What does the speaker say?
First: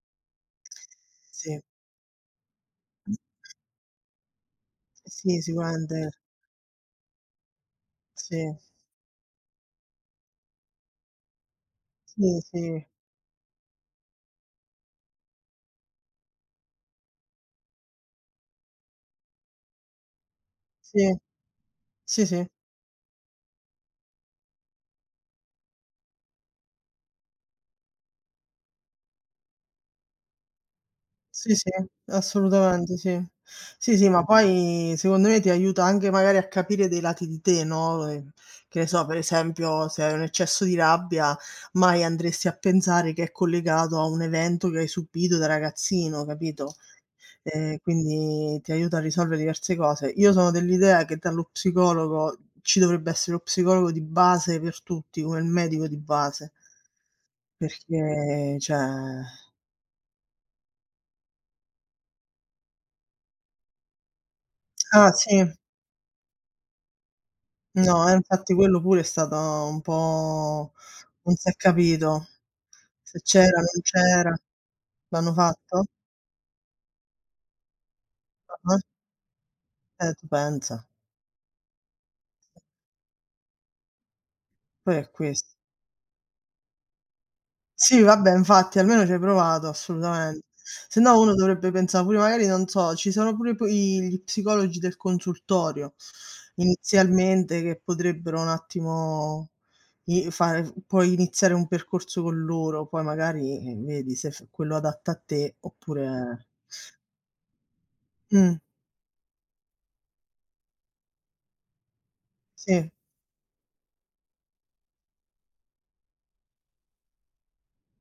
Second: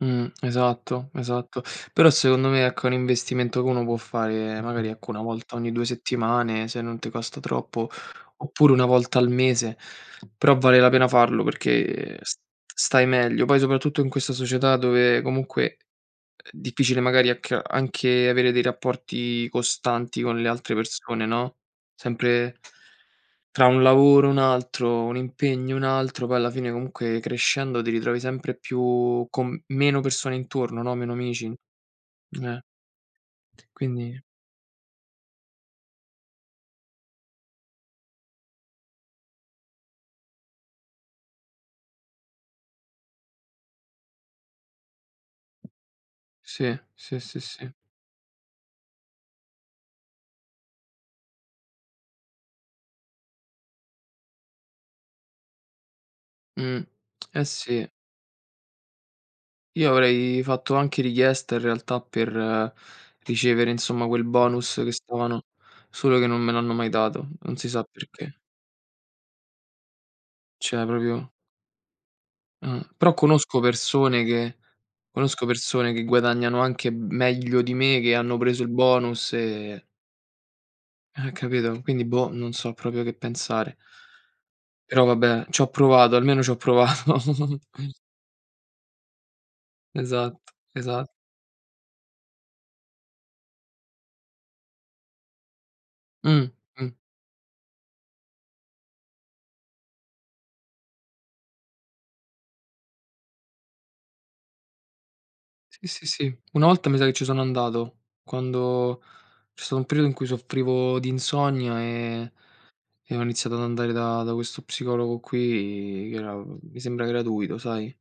Mh, esatto, Sì. esatto. Però secondo me ecco è un [unintelligible] investimento che uno può fare magari, ecco, 1 Sì volta ogni 2 sicuramente. settimane se non te costa troppo, Sì. oppure 1 volta al mese, però vale la pena farlo, perché s Sì, sì. stai meglio. Poi soprattutto in questa società dove comunque uhm, difficile magari a che anche avere dei rapporti costanti con le altre Sì, persone, no, sì, sì. sempre tra un lavoro e un altro, un impegno e un altro, poi alla fine, comunque, crescendo ti ritrovi sempre più con meno persone intorno, no, meno amici. Sì, sì, M eh. assolutamente sì, sì, sì, Quindi ma poi secondo me ti aiuta anche magari a capire dei lati di te, no, ehm, che ne so, per esempio se hai un eccesso di rabbia, mai andresti a pensare che è collegato a un evento che hai subito da ragazzino, capito? Sì, sì, sì, sì. E quindi ti aiuta a risolvere diverse cose. Io sono dell'idea che dallo psicologo ci dovrebbe essere lo psicologo di base per tutti, come il medico di base Mh, eh sì. perché cioè Io avrei fatto anche richiesta in realtà per ricevere, insomma, quel bonus che Ah stavano sì. solo che non me l'hanno mai dato. Non si sa No, e perché. infatti quello pure è stata un po' Cioè proprio non s'è capito, Eh, però se c'era, conosco non persone c'era. che L'hanno conosco fatto? persone che guadagnano anche meglio di me, che hanno preso il Ah-ah. bonus e Eh tu pensa. Eh capito? Quindi boh, non so proprio che pensare. Poi Però è ques vabbè, c'ho provato, almeno c'ho provato. Sì vabbè infatti almeno ci hai provato assolutamente. Esatto, Se esa no uno dovrebbe pensa' pure magari non so, ci sono pure p i gli psicologi del consultorio Mh, mh. inizialmente, che potrebbero un attimo i fare f puoi iniziare un percorso con loro, poi magari, ehm, vedi se f quello adatto a te, Sì, sì, sì. oppure Una volta mi sa che ci sono andato, Mh. quando c'è stato un periodo in cui soffrivo di insonnia e Sì. e ho iniziato ad andare da da questo psicologo qui, che era, mi sembra gratuito, sai?